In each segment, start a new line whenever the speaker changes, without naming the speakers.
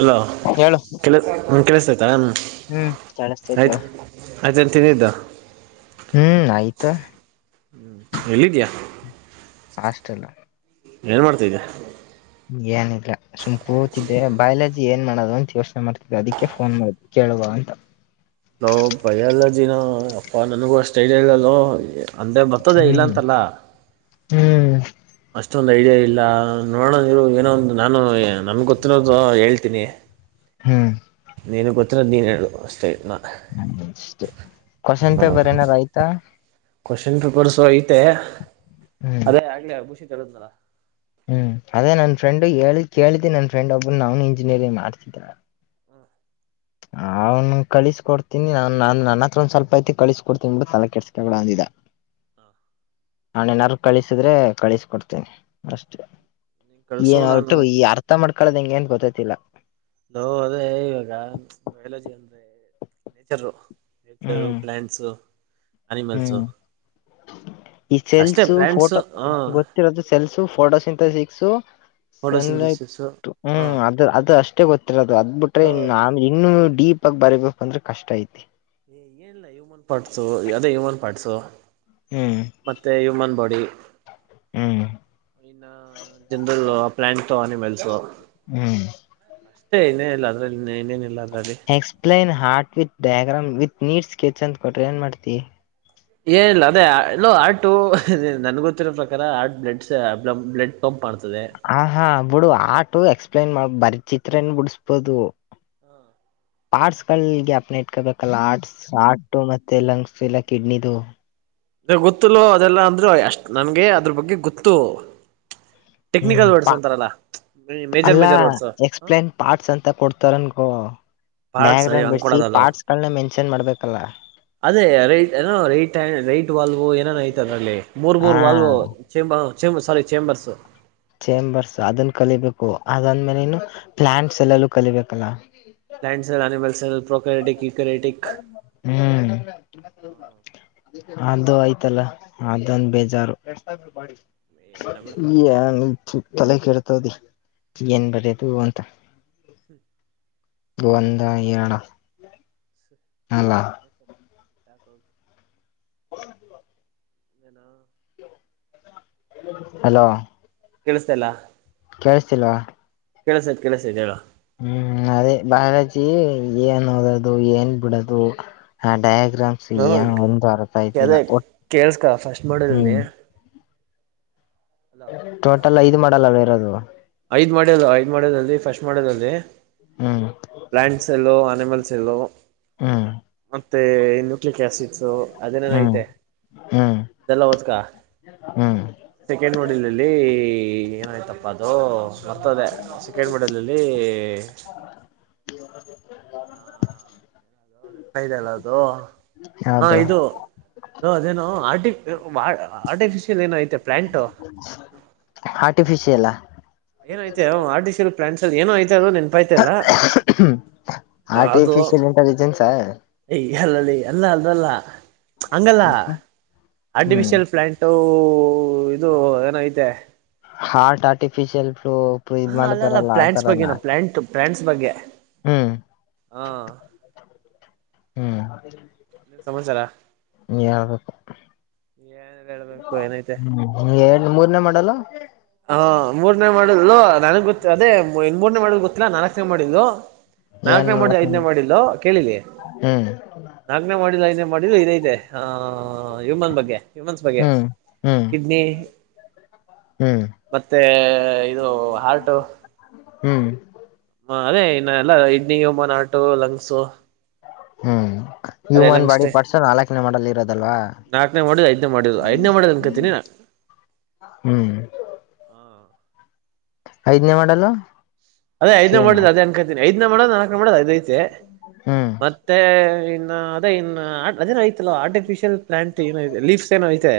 Hello
ಹೇಳು
ಕೆ ಕೇಳಿಸ್ತ
ಹ್ಮ್ ಕೇಳಿಸತೈತಿ
ಆಯ್ತು
ಹೇಳು
ಆಯ್ತನು ತನ್ನಿದ್ದ
ಹ್ಮ್ ಆಯ್ತಾ
[unintelligible]
ಅಷ್ಟಲ್ಲ
ಏನ ಮಾಡ್ತಿದ್ದ.
ಏನಿಲ್ಲ ಸುಮ್ ಕೂತಿದ್ದೆ ಬಯಲಜಿ ಏನ್ ಮಾಡೋದು ಅಂತ ಯೋಚನೆ ಮಾಡ್ತಿದ್ದೆ ಅದಕ್ಕೆ ಫೋನ್ ಮಾಡ ಕೇಳುವ ಅಂತ.
ಲೋ ಬಯಲಜಿನ ಅಪ್ಪಾ ನನಗೂ ಅಷ್ಟ ಐಡಿಯಾ ಇಲ್ಲಲೋ. ಅಂದ್ರೆ ಬರ್ತದೆೇ ಇಲ್ಲ
ಹ್ಮ್
ಅಂತಲ್ಲ.
ಹ್ಮ್
ಅಷ್ಟೊಂದ ಐಡಿಯಾ ಇಲ್ಲ ನೋಡೋಣ ಇರೋ ಏನೋ ಒಂದು ನಾನು ನನಗ ಗೊತ್ತಿರೋದು ಹೇಳ್ತೀನಿ.
ಹ್ಮ.
ನೀನಗ ಗೊತ್ತಿರೋದ ನೀನ ಹೇಳು ಅಷ್ಟೇ ಈಗ.
ಅಷ್ಟೇ ಕ್ವಶನ್ ಪೇಪರ್ ಏನಾರು ಆಯ್ತಾ.
ಕ್ವಶನ್ ಪೇಪರ್ಸು ಐತೆ
ಹ್ಮ್
ಅದೇ ಆಗ್ಲ
ಹ್ಮ ಅದೇ ನನ್ ಫ್ರೆಂಡ ಹೇಳ ಕೇಳಿದಿನಿ ನನ್ ಫ್ರೆಂಡ್ ಒಬ್ಬನ ಅವ್ನು ಇಂಜಿನಿಯಂಗ ಮಾಡ್ತಿದ.
[inaudible]
ಅವ್ನು ಕಳಿಸ ಕೊಡ್ತೀನಿ ನಾ ನನ್ನ ಹತ್ರ ಸ್ವಲ್ಪ ಐತಿ ಕಳಿಸ ಕೊಡ್ತನಿ ಬಿಡು ತಲೆ ಕೆಡಸ್ಕ ಬೇಡ ಅಂದಿದ. ಅವ್ನ ಏನಾರು ಕಳಿಸಿದ್ರೆ ಕಳಿಸ್ಕೊಡ್ತೇನಿ ಅಷ್ಟೇ.
ನೀನು ಕಳಿಸು
ಏನ್
ನಾನು
ಒಟ್ಟು ಈ ಅರ್ಥ ಮಾಡ್ಕೊಳ್ಳದ ಹೆಂಗೆ ಏನ್ ಗೊತ್ತತಿಲ್ಲಾ.
ಲೋ ಅದೇ ಇವಾಗ ಬಯಾಲಜಿ ಅಂದ್ರೆ ನೇಚರ್. ನೇಚರು
ಹ್ಮ್
ಪ್ಲಾಂಟ್ಸ. ಅನಿಮಲ್ಸು
ಹ್ಮ್
ಅಷ್ಟೇ ಪ್ಲಾಂಟ್ಸ್ ಹಾ
ರೋದು ಸೆಲ್ಸು ಫೋಟೋಸಿಂತಸಿಕ್ಸು ಸನ್ಲೈಟ್
ಫೋಟೋಸಿಂಥಸಿಸು
ಹ್ಮ
ಹ
ಅದ ಅದು ಅಷ್ಟ. ಅಷ್ಟೇ ಗೊತ್ತಿರೋದು ಅದ್ ಬಿಟ್ರೆ ಇನ್ನ ನಾನ ಇನ್ನು ಡೀಪ್ ಆಗ ಬರೀಬೇಕು ಅಂದ್ರೆ ಕಷ್ಟ ಐತಿ.
ಏನಿಲ್ಲ ಹ್ಯೂಮನ್ ಪಾರ್ಟ್ಸು ಅದೇ ಹ್ಯೂಮನ್ ಪಾರ್ಟ್ಸು.
ಹ್ಮ್
ಮತ್ತೆ ಹ್ಯೂಮನ್ ಬಾಡಿ.
ಹ್ಮ
ಇನ್ ಜನರಲ್ ಆ ಪ್ಲಾಂಟ್ಸ ಆ ಎನಿಮಲ್ಸ
ಹ್ಮ್
ಇಷ್ಟೇ ಏ ಇನೇ ಇಲ್ಲ ಅದ್ರಲ್ಲಿ ಏನ್
explain heart with diagram with neat sketch ಅಂತ ಕೊಟ್ರೆ ಏನ್ ಮಾಡ್ತಿ
ಏನಿಲ್ಲ ಅದೇ ಇಲ್ಲೋ ಹಾಟು ನನ್ಗೆ ಗೊತ್ತಿರೋ ಪ್ರಕಾರ ಆಟ್ ಬ್ಲಡ್ಸ್ ಬ್ಲಡ್ ಪಂಪ್ ಮಾಡುತ್ತದೆ
ಹ ಹಾ ಬಿಡು ಹಾಟು ಎಕ್ಸಪ್ಲನ್ ಮಾಡ ಬರೀ ಚಿತ್ರನ ಬಿಡಿಸಬೋದು ಆರ್ಟ್ಸ್ ಗಳಿಗ ಗಾಪ್ನ ಇಟ್ಕೋಬೇಕಲ್ಲ ಆರ್ಟ್ಸ್ ಹಾರ್ಟು ಮತ್ತೆ ಲಂಗ್ಸ್ ಇಲ್ಲ ಕಿಡ್ನಿದು
ಅ ಗೊತ್ತಲು ಅದೆಲ್ಲಾ ಅಂದ್ರರು ಎಷ್ಟ್ ನನ್ಗೆ ಅದ್ರ ಬಗ್ಗೆ ಗೊತ್ತು
ಹ್ಮ್
ಟೆಕ್ನಿಕಲ್ ವರ್ಡ್ಸ್
ಪಾ
ಅಂತಾರಲ್ಲ ಮೇಜರ್ ಮೇಜರ್ ವರ್ಡ್ಸ್
ನ್ ಪಾರ್ಟ್ಸ್ ಅಂತ ಕೊಡ್ತಾರನ್ಗ
ಪಾರ್ಟ್ಸ್
ಡಯಾಗ್ರಾಮ್
ಹಂಗ್
ಬಿಡಸಿ
ಕೊಡೋದಲ್ಲ
ಪಾಟ್ಸ ಗಳನ್ನ ಮೆನ್ಷನ್ ಮಾಡ ಬೇಕಲ್ಲ
ಅದೇ ರೈಟ್ ಏನೋ ರೈಟ್ ರೈಟ್ ವಾಲ್ವ ಏನೇನ ಐತ ಅಲ್ಲಿ ಮೂರ್
ಹಾ
ಮೂರ್ ವಾಲ್ವ ಚೇಂಬ ಹ ಚೇಂಬರ್ ಸಾರಿ ಚೇಂಬರ್ಸ್
ಚೇಂಬರ್ಸ್ ಅದನ್ನ ಕಲಿಬೇಕು ಅದಂದ್ಮೇಲೆನು ಪ್ಲಯಾಂಟ್ಸ್ ಎಲ್ಲಲ್ಲೂ ಕಲಿಬೇಕಲ್ಲ
plants and animals prokaryotic eukaryotic
ಹ್ಮ್ ಅದು ಆಯ್ತಲ್ಲ ಅದಂದು ಬೇಜಾರು
ಏನ ಬಿಡ
ನೀ ತಲೆ ಕೆಡತದೆ ಏನ್ ಬರದು ಅಂತ ಒಂದ ಏರಡಾ ಅಲ್ಲ
[inaudible]
ಹ
ನಾ
ಹಲೋ
ಕೇಳಿಸ್ತಾ ಇಲ್ಲ
ಕೇಳಿಸ್ತಿಲ್ವಾ
ಕೆಲಸೈತ್ ಕೆಸೈತ್ ಹೇಳ
ಹ್ಮ್ ಅದೇ ಬಯಾಲಜಿ ಏನ್ ಓದದು ಏನ್ ಬಿಡದು ಡೈಕ್ಟ್ ಗ್ರಾಮ್ಸ ಏನ್ ಒಂದು ಅರ್ಥ ಆಗ್ತಿಲ್ಲ
ಅದೇ ಕೇಳ್ಸ್ಕ ಫಸ್ಟ್
ಹ್ಮ್
ಮಾಡಲಲ್ಲಿ
ಟೋಟಲ್ ಐದು ಮಾಡಲ್ಲವ ಬೇರದು
ಐದ್ ಮಾಡ ಅದು ಐದ್ ಮಾಡ್ಯದ ಅಲ್ಲಿ ಫಸ್ಟ್ ಮಾಡಿದ್ರಲ್ಲಿ
ಹ್ಮ್
ಪ್ಲಾಂಟ್ಸ್ ಎಲ್ಲೋ ಅನಿಮಲ್ಸ್ ಎಲ್ಲೋ
ಹಾ
ಮತ್ತೆ ನ್ಯೂಕ್ಲಿಕ್ ಆಸಿಡ್ಸ ಅದನನ
ಹ್ಮ್
ಐತೆ
ಹ್ಮ್
ಅದೆಲ್ಲ ಹೊದ್ಕ
ಹ್ಮ್
ಸೆಕೆಂಡ್ ನೋಡಿಲ್ಲ್ಲಿ ಏನಾಯ್ತಪ್ಪ ಅ ಅದು ಬರ್ತದೆ ಸೆಕೆಂಡ್ ಮಾಡಲಲ್ಲಿ
ಹ [inaudible]
ಹದೆಲ್ಲ ಅದು ಹಾ
ಹೌದು
ಇದು ಅದೇನು ಆರ್ಟಿ ಆರ್ಟಿಫಿಷಿಯಲ್ ಏನೋ ಐತೆ ಪ್ಲಾಂಟ್
ಆರ್ಟಿಫಿಷಿಯಲ್
ಏನ ಐತೆ ಆರ್ಟಿಫಿಶಿಯಲ್ ಪ್ಲಾಂಟ್ಸ್ ಅದೇನೋ ಐತೆ ಅದು ನೆನಪು ತಲ್ಲ ಅದು
ಆರ್ಟಿಫಿಶಿಯಲ್ ಇಂಟೆಲಿಜೆನ್ಸಾ
ಯ ಅಲ್ಲಲ್ಲಿ ಅಲ್ಲ ಅಲ್ಲಲ್ಲ ಹಂಗಲ್ಲ
ಹ್ಮ್
ಆರ್ಟಿಫಿಶಿಯಲ್ ಪ್ಲಾಂಟ್ ವು ಇದು ಏನಐತೆ
ಹಾರ್ಟ ಆರ್ಟಿಫಿಶಿಯಲ್ ಇದ್
ಹಾ ಅಲ್ಲ ಅಲ್ಲ
ಮಾಡ್ತಾರಲ್ಲ ಆ
ಪ್ಲಯಾಂಟ್ಸ್
ತರನ
ಬಗ್ಗೆನ ಪ್ಲಾಂಟ್ ಪ್ಲಾಂಟ್ಸ್ ಬಗ್ಗೆ
ಹ್ಮ್
ಹಾ
ಹ್ಮ್
ಸಮಾಚಾರ
ಹಳ್ಬೇಕು
ಏನ್ ಹೇಳ್ಬೇಕು ಏನೈತೆ
ಹ್ಮ ಮೂರ್ನೇ ಮಾಡಲ್ಲ
ಹಾ ಮೂರನೇ ಮಾಡಿದ್ಲು ನನಗ್ ಗೊ ಅದೇ ಇನ್ ಮೂರ್ನೇ ಮಾಡೆಲ್ ಗೊತ್ತಿಲ್ಲಾ ನಾಲ್ಕನೇ ಮಾಡ್ಲು ನಾಲ್ಕನೇ ಮಾಡ್ಯೂಲ್ ಐದ್ನೇ ಮೊಡ್ಯೂಲ್ ಕೇಳಲಿ
ಹ್ಮ್
ನಾಲ್ಕನೇ ಮಾಡಲ್ ಐದನೇ ಮಾಡೆಲ್ ಇದಐತೆ ಹ ಹ್ಯುಮನ್ ಬಗ್ಗೆ ಹ್ಯುಮನ್ಸ್ ಬಗ್ಗೆ
ಹ್ಮ್ ಹ್ಮ್
ಕಿಡ್ನಿ
ಹ್ಮ್
ಮತ್ತೆ ಇದು ಹಾರ್ಟು
ಹ್ಮ್
ಹ ಅದೇ ಇನ್ನ ಎಲ್ಲ ಕಿಡ್ನಿ ಯಮನ್ ಆಟು ಲಂಗ್ಸು
ಹ್ಮ್
ಅದೇ
ಹ್ಯೂಮನ್
ಲಂಗ್ಸ್
ಬಾಡಿ
ಟೆ
ಪಾರ್ಟ್ಸ್ ನಾಲ್ಕನೇ ಮಾಡಲ್ಲಿ ಇರೋದಲ್ವಾ
ನಾಲ್ಕನೇ ಮಾಡಿದ್ ಐದನೇ ಮಾಡಿದ್ ಐದನೇ ಮಾಡಿದ್ ಅನ್ಕತೀನಿ ನಾ
ಹ್ಮ್ ಐದ್ನೇ ಮಾಡ್ಯೂಲ್
ಅದೇ ಐದನೇ ಮಾಡಲ್ ಅದೇ ಅನ್ಕೋತೀನಿ ಐದನೇ ಮೊಡ್ಯೂಲ್ ನಾಲ್ಕನೇ ಮಾಡ್ಯೂಲ್ ಅದೇ ಐತೆ
ಹ್ಮ್
ಇನ್ನು ಅದೇ ಇನ್ನು ಅದೇನ ಆಯತಲ್ಲವ ಆರ್ಟಿಫಿಷಿಯಲ್ ಪ್ಲಾಂಟ್ ಏನ ಐತೆ ಲೀಫ್ಸ್ಏನೋ ಐತೆ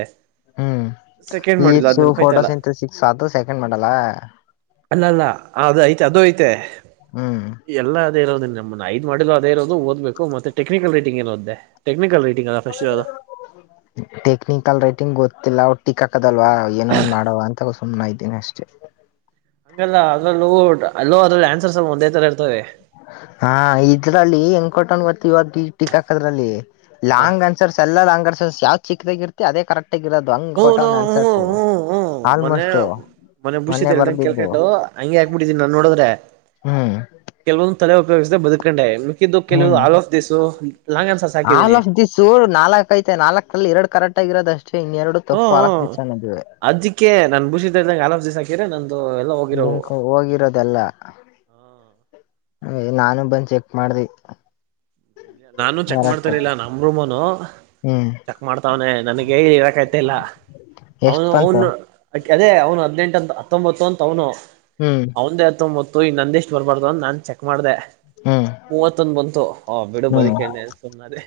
ಸೆಕೆಂಡ್ ಮಾಡಿಲ್ಲ
ಲೀಫ್ಸ್
ಅದ್
ಫೋಟೋ
ನೆನ್ಪೈತಲ್ಲ
ಸಂಥ ಸಿಕ್ಸ್ ಆತ ಸೆಕೆಂಡ್ ಮಾಡ್ಯೂಲ್
ಅಲ್ಲ ಅಲ್ಲ ಅದ ಐತೆ ಅದು ಐತೆ
ಹ್ಮ್
ಎಲ್ಲ ಅದ ಇರೋದದು ನಮ್ಮ ಐದು ಮಾಡಲು ಅದೇ ಇರೋದು ಓದಬೇಕು ಮತ್ತು ಟೆಕ್ನಿಕಲ್ ರೀಟಂಗ್ಏರೋದೇ ಟೆಕ್ನಿಕಲ್ ರೈಟಿಂಗ್ ಅಲ್ವಾ ಫಸ್ಟ್ ಇರೋದು
[inaudible] ಟೆಕ್ನಿಕಲ್ ರೈಟಿಂಗ್ ಗೊತ್ತಿಲ್ಲ ಟಿಕ್ ಹಾಕದಲ್ವಾ ಏನೋ ಒಂದ ಮಾಡೋವ ಅಂತ ಸುಮ್ಮನೆ ಆಯ್ತಿನಿ ಅಷ್ಟೇ
ಹಂಗಲ್ಲ ಅದ್ರಲ್ಲೂ ಅಲ್ಲೋ ಅದ್ರಲ್ಲಿ ಆನ್ಸರ್ಸ್ ಎಲ್ಲ ಒಂದೇ ತರ ಇರ್ತವೆ
ಹಾ ಇದ್ರಲ್ಲಿ ಹೆಂಗ್ ಕೊಟ್ಟವ್ನು ಗೊತ್ತಾ ಟಿಕ್ ಹಾಕೋದ್ರಲ್ಲಿ
ಹ
ಲಾಂಗ್ ಅಂತ ಆನ್ಸರ್ಸ್ ಎಲ್ಲ ರಾಂಗ್ ಆನ್ಸರ್ಸ್ ಯಾವ್ ಚಿಕ್ಕದಾಗಿ ಇರ್ತಿ ಅದ ಕರೆಕ್ಟಗ ಇರೋದು ಹಂಗ
ಹೂನು
ಕೊಟ್ಟವ್ನೆ
ಹ್ಮ
ಆನ್ಸರ್ಸ್
ಹ್ಮ ಮೊನ್ನೆ
ಆಲ್ಮೋಸ್ಟ್
ಮೊನ್ನೆ ಬೂಶಿತ್ ಹೇಳಿದಂಗ ಕೇಳ್ಕೊಂಡು ಹಂಗೆ ಹಾಗ್ಬಿಟ್ಟಿದೀನಿ ನಾನ್ ನೋಡಿದ್ರೆ
ಹ್ಮ್
ಕೆಲವೊಂದು ತಲೆ ಉಪಯೋಗಿಸದೇ ಬದುಕೊಂಡೆ ಮಿಕ್ಕಿದ್ದು ಕೆಲವಂದು
ಹ್ಮ್
ಆಲೋಫ್ ದಿಸು ಲಾಂಗ್ ಅನ್ಸಸ್ ಹಾಕಿದ್ದೀನಿ
ನಾಲ್ಕಕ್ ಐತೆ ನಾಲ್ಕಲ್ಲಿ ಎರಡು ಕರೆಕ್ಟ್ ಆಗಿರೋದು ಅಷ್ಟೇ ಇನ್ನು ಎರಡು
ಹ್ಮ್ ಹ್ ಅದ್ಕ್ಕೆ ನಾನ್ ಭೂಶಿತ್ ಹೇಳ್ದಂಗೆ ಆಲ್ ಆಫ್ ದಿಸ್ ಹಾಕಿದ್ರೆ ನಂದು ಎಲ್ಲ ಹೋಗಿರೋವು
ಹೋಗಿರದು ಎಲ್ಲಾ ನಾನು ಬಂದ್ ಚೆಕ್ ಮಾಡ್ದೆ
ನಾನು ಚೆಕ್ ಮಾಡ್ತಿರಲಿಲ್ಲ ನಮ್ ರೂಮೋನು
ಹ್ಮ್
ಚೆಕ್ ಮಾಡ್ತಾವನೆ ನನಗ ಇರಕ್ ಆಯ್ತಾ ಇಲ್ಲ
ಎಷ್ಟ್
ಅವನು
ಬಂತು
ಅವನು ಅ ಅದೇ ಅವನು ಹದಿನೆಂಟು ಅಂತ ಹತ್ತೊಂಬತ್ತು ಅಂತ ಅವನು
ಹ್ಮ್
ಅವಂದೆ ಹತ್ತುಂಬತ್ತು ಇನ್ನು ನಂದ ಎಷ್ಟು ಬರ್ಬಾರ್ದು ನಾನ್ ಚೆಕ್ ಮಾಡ್ದೆ
ಹ್ಮ್
ಮೂವತ್ತೊಂದ ಬಂತು ಹ ಬಿಡು
ಹ್ಮ್
ಬದಿಕಂಡೆ ಅಂತ ಸುಮ್ನ್ ಅದೇ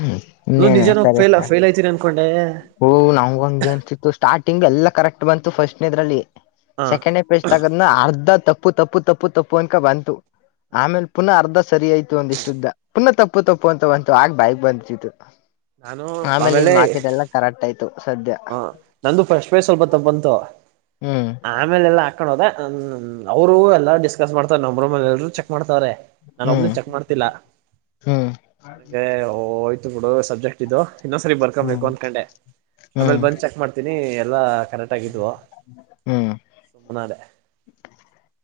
ಹ್ಮ್
ಲೋ
ಇನ್ನೇನೆ
ನಿಜಾನೂ ನಾನ್
ಸರಿ
ಫೇಲ್ ಫೇಲ್ ಆಗ್ತೀನಿ ಅನ್ಕೊಂಡೆ
ಓ ನಾವ್ ಹಂಗೆ ಅನ್ಸಿತ್ತು ಸ್ಟಾರ್ಟಿಂಗ್ ಎಲ್ಲ ಕರೆಕ್ಟ್ ಬಂತು ಫಸ್ಟ್ನ ಇದ್ರಲ್ಲಿ
ಹ
ಸೆಕೆಂಡೇ ಪ್ರಶ್ನೆ ತಗುದ್ನ ಅರ್ಧ ತಪ್ಪು ತಪ್ಪು ತಪ್ಪು ತಪ್ಪು ಅನ್ಕ ಬಂತು ಆಮೇಲೆ ಪುನಃ ಅರ್ಧ ಸರಿ ಆಯ್ತು ಒಂದಿಷ್ಟುದ್ದ ಪುನಃ ತಪ್ಪು ತಪ್ಪು ತಪ್ಪು ಅಂತ ಬಂತು ಆಗ ಬಾಯ ಬಂದತಿತ್ತು
ನಾನು
ಆಮೇಲೆ ಇನ್ನ ಬಾಕಿದೆಲ್ಲ ಕರೆಕ್ಟ್ ಆಯ್ತು ಸದ್ಯ
ಹಾ ನಂದು ಫಸ್ಟ್ ಪೇಜ್ ಸ್ವಲ್ಪ ತಪ್ಪು ಬಂತು
ಹ್ಮ್
ಆಮೇಲೆ ಎಲ್ಲ ಹಾಕೊಂಡ್ ಹೋದೆ ಅವರು ಎಲ್ಲ ಡಿಸ್ಕಸ್ ಮಾಡ್ತರೆ ನಮ್ಮ ರೂಮ್ ಅಲ್ಲಿ ಎಲ್ರರು ಚೆಕ್ ಮಾಡ್ತವ್ರೆ ನಾನ್ ಒಬ್ನ
ಹ್ಮ್
ಚೆಕ್ ಮಾಡ್ತಿಲ್ಲ
ಹ್ಮ್
ಹೇ ಹೋಯ್ತು ಬಿಡು ಸಬ್ಜೆಕ್ಟ್ ಇದು ಇನ್ನೊಂದ್ಸರಿ
ಹ್ಮ್
ಬರ್ಕೊಬೇಕು ಅಂದಕೊಂಡೆ ಆಮೇಲೆ
ಹ್ಮ್
ಬಂದ್ ಚೆಕ್ ಮಾಡ್ತೀನಿ ಎಲ್ಲಾ ಕರೆಕ್ಟ್ ಆಗಿದ್ವು
ಹ್ಮ್
ಸುಮ್ಮನೆ ಅದೇ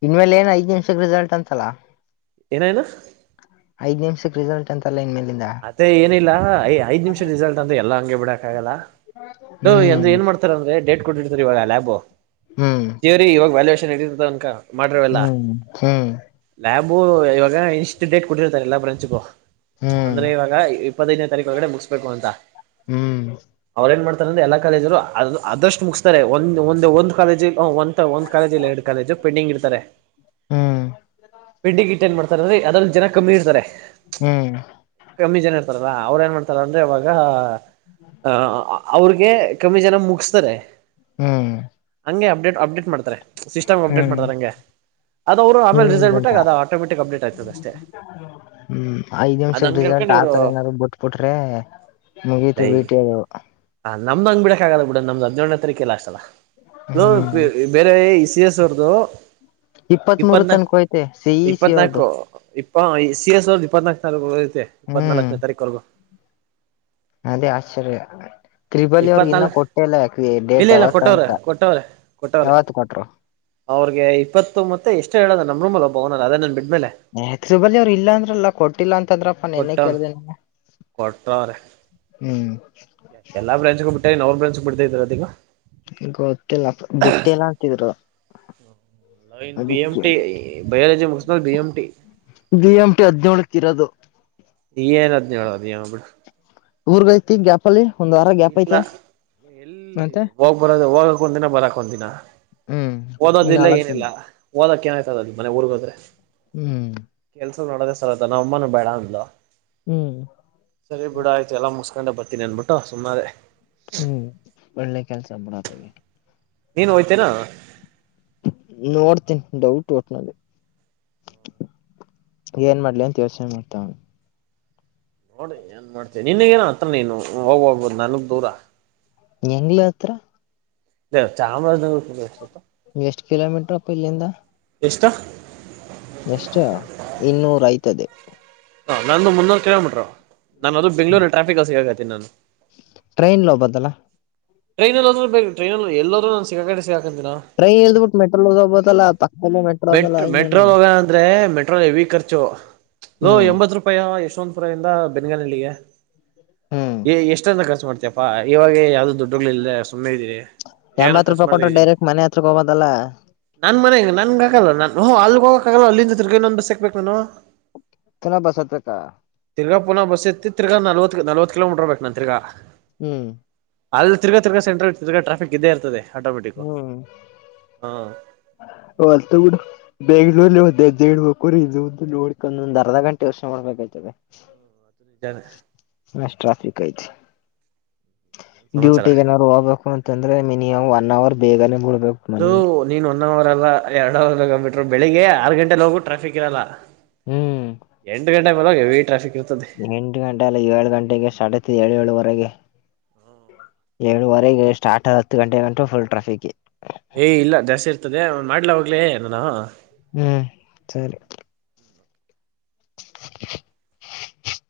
ಇನ್ ಮೇಲೆ ಏನ್ ಐದ್ ನಿಮಿಷಕ್ಕೆ ರಿಸಲ್ಟ್ ಅಂತಲ್ಲ
ಏನ್ ಏನು
ಐದ್ ನಿಮಿಷಕ್ಕೆ ರಿಸಲ್ಟ್ ಅಂತೆ ಅಂತಲ್ಲ ಇನ್ಮೇಲಿಂದ
ಅದೇ ಏನಿಲ್ಲ ಐ ಐದ್ ನಿಮಿಷ ರಿಸಲ್ಟ್ ಅಂತ ಎಲ್ಲಾ ಹಂಗೆ ಬಿಡಕ್ ಆಗಲ್ಲ ಏಂದ್ರ
ಹ್ಮ್
ಏನ್ ಮಾಡ್ತಾರ ಅಂದ್ರೆ ಡೇಟ್ ಕೊಟ್ಟಿಡ್ತಾರೆ ಇವಾಗ ಲ್ಯಾಬು
ಹ್ಮ್
ಇವಾಗ ವ್ಯಾಲ್ಯಷನ್ ಇಟ್ಟಿರ್ತಾರೆ ಅನ್ಕೋ ಮಾಡ್ರಿವೆಲ್ಲ
ಹ್ಮ್ ಹ್ಮ್
ಲ್ಯಾಬು ಇವಾಗ ಇನ್ಸ್ಟಿಟ್ಯೇಟ್ ಕೊಟ್ಟಿರ್ತಾರೆ ಎಲ್ಲ ಬ್ರಾಂಚ್ಗೂ
ಹ್ಮ್
ಅಂದ್ರೆ ಇವಾಗ ಇಪ್ಪತ್ತೈನೇ ತಾರೀಕು ಒಳಗಡೆ ಮುಗಿಸ್ಬೇಕು ಅಂತ
ಹ್ಮ್
ಮಾಡ್ತಾರೆಂದೆ ಎಲ್ಲಾ ಕಾಲೇಜರು ಅದಷ್ಟು ಮುಗಿಸ್ತಾರೆ ಒ ಒಂದ ಒಂದು ಕಾಲೇಜ ಒಂದು ಒಂದು ಕಾಲೇಜ ಇಲ್ಲ ಎರಡು ಕಾಲೇಜು ಪೆಂಡಂಗ್ ಇಡ್ತಾರೆ
ಹ್ಮ್
ಪೆಂಡಿಂಗ್ ಇಟ್ಟು ಏನ್ ಮಾಡ್ತಾರೆ ಅದ್ರಲ್ಲಿ ಜನ ಕಮ್ಮಿ ಇರ್ತಾರೆ
ಹ್ಮ್
ಕಮ್ಮಿ ಜನ ಇರ್ತಾರಲ್ಲ ಅವ್ರ ಏನ್ ಮಾಡ್ತಾರ ಅಂದ್ರೆ ಅವಾಗ ಆ ಅವ್ರಗೆ ಕಮ್ಮಿ ಜನ ಮುಗ್ಸ್ತಾರೆ.
ಹ್ಮ್
ಹಂಗೆ ಅಪ್ಡೇಟ್ ಅಪ್ಡೇಟ್ ಮಾಡ್ತಾರೆ. ಸಿಸ್ಟಮ್ ಅಪ್ಡೇಟ್
ಹ್ಮ್
ಮಾಡ್ತಾರೆ ನಂಗೆ ಅದು ಅವರು ಆಮೇಲೆ ರಿಸಲ್ಟ್
ನಿಮ್ಗಂಟ
ಬಿಟ್ಟಾಗ ಅದು ಆಟೋಮೆಟಿಕ್ ಅಪ್ಡೇಟ್ ಆಯ್ತದ ಅಷ್ಟೇ.
[unintelligible] ಹ್ಮ್ ಐದ್
ಅದ್
ನಿಮಿಷ
ಹಂಗ್
ರಿಸಲ್ಟ್
ಹೇಳ್ಕೊಂಡ್ ಇವ್ರು
ಆತರ ಏನಾದ್ರು ಬಿಟ್ಬಿಟ್ರೆ ಮುಗೀತ
ಲೈ
ಬಿಟಿ ಹೇಳ.
ಹ ನಮ್ದ ಹಂಗ್ ಬಿಡಕ್ ಆಗಲ್ಲ ಬಿಡ ನಮ್ದ್ ಹದಿನೇಳು ತರೀಕೆ ಲಾಸ್ಟ್ ಅಲ್ಲ.
ಹ್ಮ್
ಬೇರೆ ಸಿ ಯಸ್ ಅವರ್ದು.
ಇಪ್ಪತ್ ಮೂರು
ಇಪ್ಪತ್ನಾ
ತನಕ ಹೋಯ್ತೆ ಸಿ ಇ ಸಿ ಅವ್ರ್ದು
ಇಪ್ಪತ್ನಾಕು ಇಪ್ಪ ಸಿ ಎಸ್ ಅವ್ರ ಇಪ್ಪತ್ನಾಕು. ಐತೆ
ಹ್ಮ್
ಇಪ್ಪತ್ನಾಲ್ಕನೇ ತಾರೀಕುರೆಗೂ.
ಅದೇ ಆಶ್ಚರ್ಯ. ತ್ರಿಬಲಿ ಅವ್ರಗ್ ಇನ್ನೂ
ಇಪ್ಪತ್ನಾಲ್ಕು
ಕೊಟ್ಟೇ ಇಲ್ಲ ಯಾಕ
ಇಲ್ಲ
ಡೇಟ್
ಇಲ್ಲ
ಯಾವತ್
ಕೊಟ್ಟವ್ರೆ
ಅಂತ
ಕೊಟ್ಟವ್ರೆ ಕೊಟ್ಟವ್ರೆ
ಯಾವತ್ ಕೊಟ್ರು.
ಅವ್ರಿಗೆ ಇಪ್ಪತ್ತು ಮತ್ತೆ ಎಷ್ಟು ಹೇಳೋದ ನಮ್ ರೂಮಲ್ ಒಬ್ಬ ಅದೇ ನನ್ ಬಿಡ್ಮೇಲೆ.
ತ್ರುಬಲ್ಲಿ ಅವ್ರು ಇಲ್ಲ ಅಂದ್ರಲ್ಲ ಕೊಟ್ಟಿಲ್ಲ ಅಂತಂದ್ರಪ್ಪೆನೇ
ಕೊಟ್ಟವ್ನ್
ಕೇಳ್ದೇ ನಾನು. ಹ್ಮ್
ಎಲ್ಲ ಬ್ರಾಂಚ್ಗು ಬಿಟ್ಟ ಇನ್ನ ಅವ್ರಾ ಬ್ರಂಚಗೆ ಬಿಡ್ದೇ ಇದ್ರೆ ಅದಿಗ.
ಗೊತ್ತಿಲ್ಲಪ್ಪ ಬುಟ್ಟಿಲ್ಲಾ ಅಂತಿದ್ರು.
ನಾನ್ ಬಿ ಎಂ
ಅದಿಕ್ಕೆ
ಟಿ ಈ ಬಯಾಲಜಿ ಮುಗಿಸ್ದೊರು BM T.
B M T ಹದ್ನೇಳಕ್ ಇರೋದು.
ಈ ಹದಿನೊಳೋ ಅದೇನೊ ಬಿಡು.
ಊರಿಗೆ ಹೋಯ್ತಿನಿ ಗ್ಯಾಪ್ ಅಲ್ಲಿ ಒಂದ್ ವಾರ ಗ್ಯಾಪ್ ಐತೆ.
ಊರಿಗ ಹೋಗಕ್ ಒಂದಿನ ಬರಕ್ ಒಂದ ದಿನ
ಹ್ಮ್ ಇನ್
ಓದೋದಿಲ್ಲ
ನಾಲ್ಕ್
ಏನಿಲ್ಲ.
ದಿನ
ಓದಕ್ಕ ಏಯ್ತದ ಅದು ಮನೆಗ ಊರಿಗ್ ಹೋದ್ರೆ.
ಹ್ಮ್
ಕೆಲ್ಸ ನೋಡದೇ ಸರ್ದ ನಮ್ಮನು ಬೇಡ ಅಂದ್ಲು.
ಹ್ಮ್
ಸರಿ ಬಿಡ ಆಯ್ತು ಎಲ್ಲ ಮುಸ್ಕೊಂಡೆ ಬರ್ತೀನಿ ಅನ್ಬಿಟ್ಟು ಸುಮ್ಮನದೇ.
ಹ್ಮ್ ಒಳ್ಳೆ ಕೆಲ್ಸ ಬಿಡತಗೆ.
ನೀನು ಹೋಯ್ತೇನು.
ನೋಡ್ತೀನಿ ಡೌಟ್ ಒಟ್ನಲ್ಲಿ. ಏನ್ ಮಾಡ್ಲಿ ಅಂತ ಯೋಚನೆ ಮಾಡ್ತಾವ್ನಿ.
ನೋಡಿ ಏನ್ ಮಾಡ್ತೀಯ ನಿನ್ಗೇನ ಹತ್ರ ನೀನು ಹೋಗ್ ಬರ್ಬೋದು ನನಿಗ್ ದೂರ.
ಹೆಂಗ್ಲ ಹತ್ರ.
ಹೇ ಚಾಮರಾಜನಗರಕ್ ಎಷ್ಟೊತ್ತೊ.
ಎಷ್ಟ ಕೀಲೋಮೀಟರಪ ಇಲ್ಲಿಂದ.
ಎಸ್ಟು.
ಎಷ್ಟು ಇನ್ನೂರು ಆಯ್ತದೆ.
ಹ ನಂದು ಮುನ್ನೂರು ಕಿಲೋಮೀಟರು ನಾನು ಅದು ಬೆಂಗ್ಳೂರ್ ಟ್ರಾಫಿಕ್ ಸಿಗತಿ ನಾನು.
ಟ್ರೈನ್ ಹೋಗ್ಬದಲ್ಲ.
ಟ್ರೈನಲ್ಲಾದರೂ ಬೇಕ ಟೈನ ಎಲ್ಲಾದರೂ ನು ಸಿಗಾಕಂಡೆ ಸಿಕಂತಿನೊ.
ಟ್ರೈನ್ ಇಲ್ದ್ಬಿಟ್ಟು ಮೆಟ್ರೋಲ್ ಹೋಗಬೋದಲ್ಲ ಪಕ್ಕದಲ್ಲಿ ಮೆಟ್ರೋ ಅದಲ್ಲ
ಮೆಟ್
ಇನ್ನೇನು
ಮೆಟ್ರೋ ಅಂದ್ರೆ ಮೆಟ್ರೋ ಹೆವಿ. ಖರ್ಚು ಲೋ
ಹ್ಮ್
ಎಂಬತ್ತು ರೂಪಾಯಿ ಯಶವಂತಪುರ ಇಂದ ಬೆನ್ಗನಳ್ಳಿಗೆ
ಹ್ಮ್
ಎಷ್ಟತ ಖರ್ಚು ಮಾಡ್ತಯ. ಹಾ ಇವಾಗ್ಲೆ ಯಾವ್ದೇ ದುಡ್ಡುಗಳಿಲ್ದೆ. ಸುಮ್ಮನೆ ಇದೀನಿ ಏನೋ
ಎಂಬತ್
ಖರ್ಚು
ರೂಪಾಯಿ
ಮಾಡ್ತಾ
ಕೊಟ್ರೆ
ಇದ್ದೀನಿ
ಡೈರೆಕ್ಟ್ ಮನೆ ಹತ್ರಗ್ ಹೋಗೋದಲ್ಲಾ
ನನ್ ಮನೆ ನನ್ಗ ಆಕಲ್ಲ ನಾನು ಅಲಗ ಹೋಗೋಕ್ಕಾಗಲ್ಲ ಅಲ್ಲಿಂದ ತಿರಗ ಇನೊಂದ ಬಸ್ ಸಿಕ್ಬೇಕು ನಾನು
ಪೂನ್ನ ಬಸ್ ಹತ್ತಬೇಕಾ
ತಿರ್ಗಾ ಪುನಃ ಬಸ್ಸತ್ತಿ ತಿರ್ಗಾ ನಲ್ವತ್ತ್ ನಲ್ವತ್ ಕಿಲೋಮೀಟರ್ ಹೊಗಬೇಕ ನಾನು ತಿರ್ಗ
ಹ್ಮ್
ಅಲ್ಲ ತಿರ್ಗಾ ತಿರ್ಗಾ ಸೆಂಟ್ರಲ್ ತಿರ್ಗಾ ಟ್ರಾಫಿಕ್ ಇದ್ದೇ ಇರ್ತದೆ ಆಟೋಮೆಟಿಕ್ ಹ
ಬೀಡು [unintelligible] ಬೆಂಗಳೂರಲ್ಲಿ ಒಂದ್ ಎಜ್ಜೆ ಇಡ್ಬೇಕುರ ಇಂದು ಮುಂದು ನೋಡ್ಕೊಂದೊ ಒಂದ್ ಅರ್ಧ ಗಂಟೆ ಯೋಚನೆ ಮಾಡ್ಬೇಕ್ತದೆ [inaudible]
ನಿಜಾನೆ
ಅಷ್ಟ್ ಟ್ರಾಫಿಕ್ ಐತಿ
ಸಮಾಚಾರ
ಡ್ಯೂಟಿಗ ಏನಾದ್ರು ಹೋಗ್ಬೇಕು ಅಂತಂದ್ರೆ ಮಿನಿಮಮ್ ಒನ ಅವರ್ ಬೇಗಾನೆ ಬಿಡ್ಬೇಕು
ಅದು
ಮನೇಲಿ
ನೀನ್ ಒನ ಅವರ್ ಅಲ್ಲ ಎರಡು ಅವರ್ ತಗೂಂಬಿಟ್ರು ಬೆಳಿಗ್ಗೆ ಆರು ಗಂಟೆಲ್ಲೋಗೂ ಟ್ರಾಫಿಕ್ ಇರಲ್ಲ
ಹ್ಮ್
ಎಂಟ ಗಂಟೆಗೋದಾಗ ಹೆವಿ ಟ್ರಾಫಿಕ್ ಇರ್ತದೆ
ಎಂಟ ಗಂಟೆ ಅಲ್ಲ ಏಳು ಗಂಟೆಗೆ ಸ್ಟಾರ್ಟ್ ಆಯ್ತದೆ ಏಳಏಳುವರೆಗೆ ಏಳುವರೆಗೆ ಸ್ಟಾರ್ಟ್ ಹತ್ತು ಗಂಟೆಗಂಟು ಫುಲ್ ಟ್ರಾಫಿಕೆ
ಏಯ ಇಲ್ಲ ಜಾಸ್ತಿ ಇರ್ತದೆ ಮಾಡ್ಲ ಹೋಗ್ಲಿ ನಾನು
ಹ್ಮ್ ಸರಿ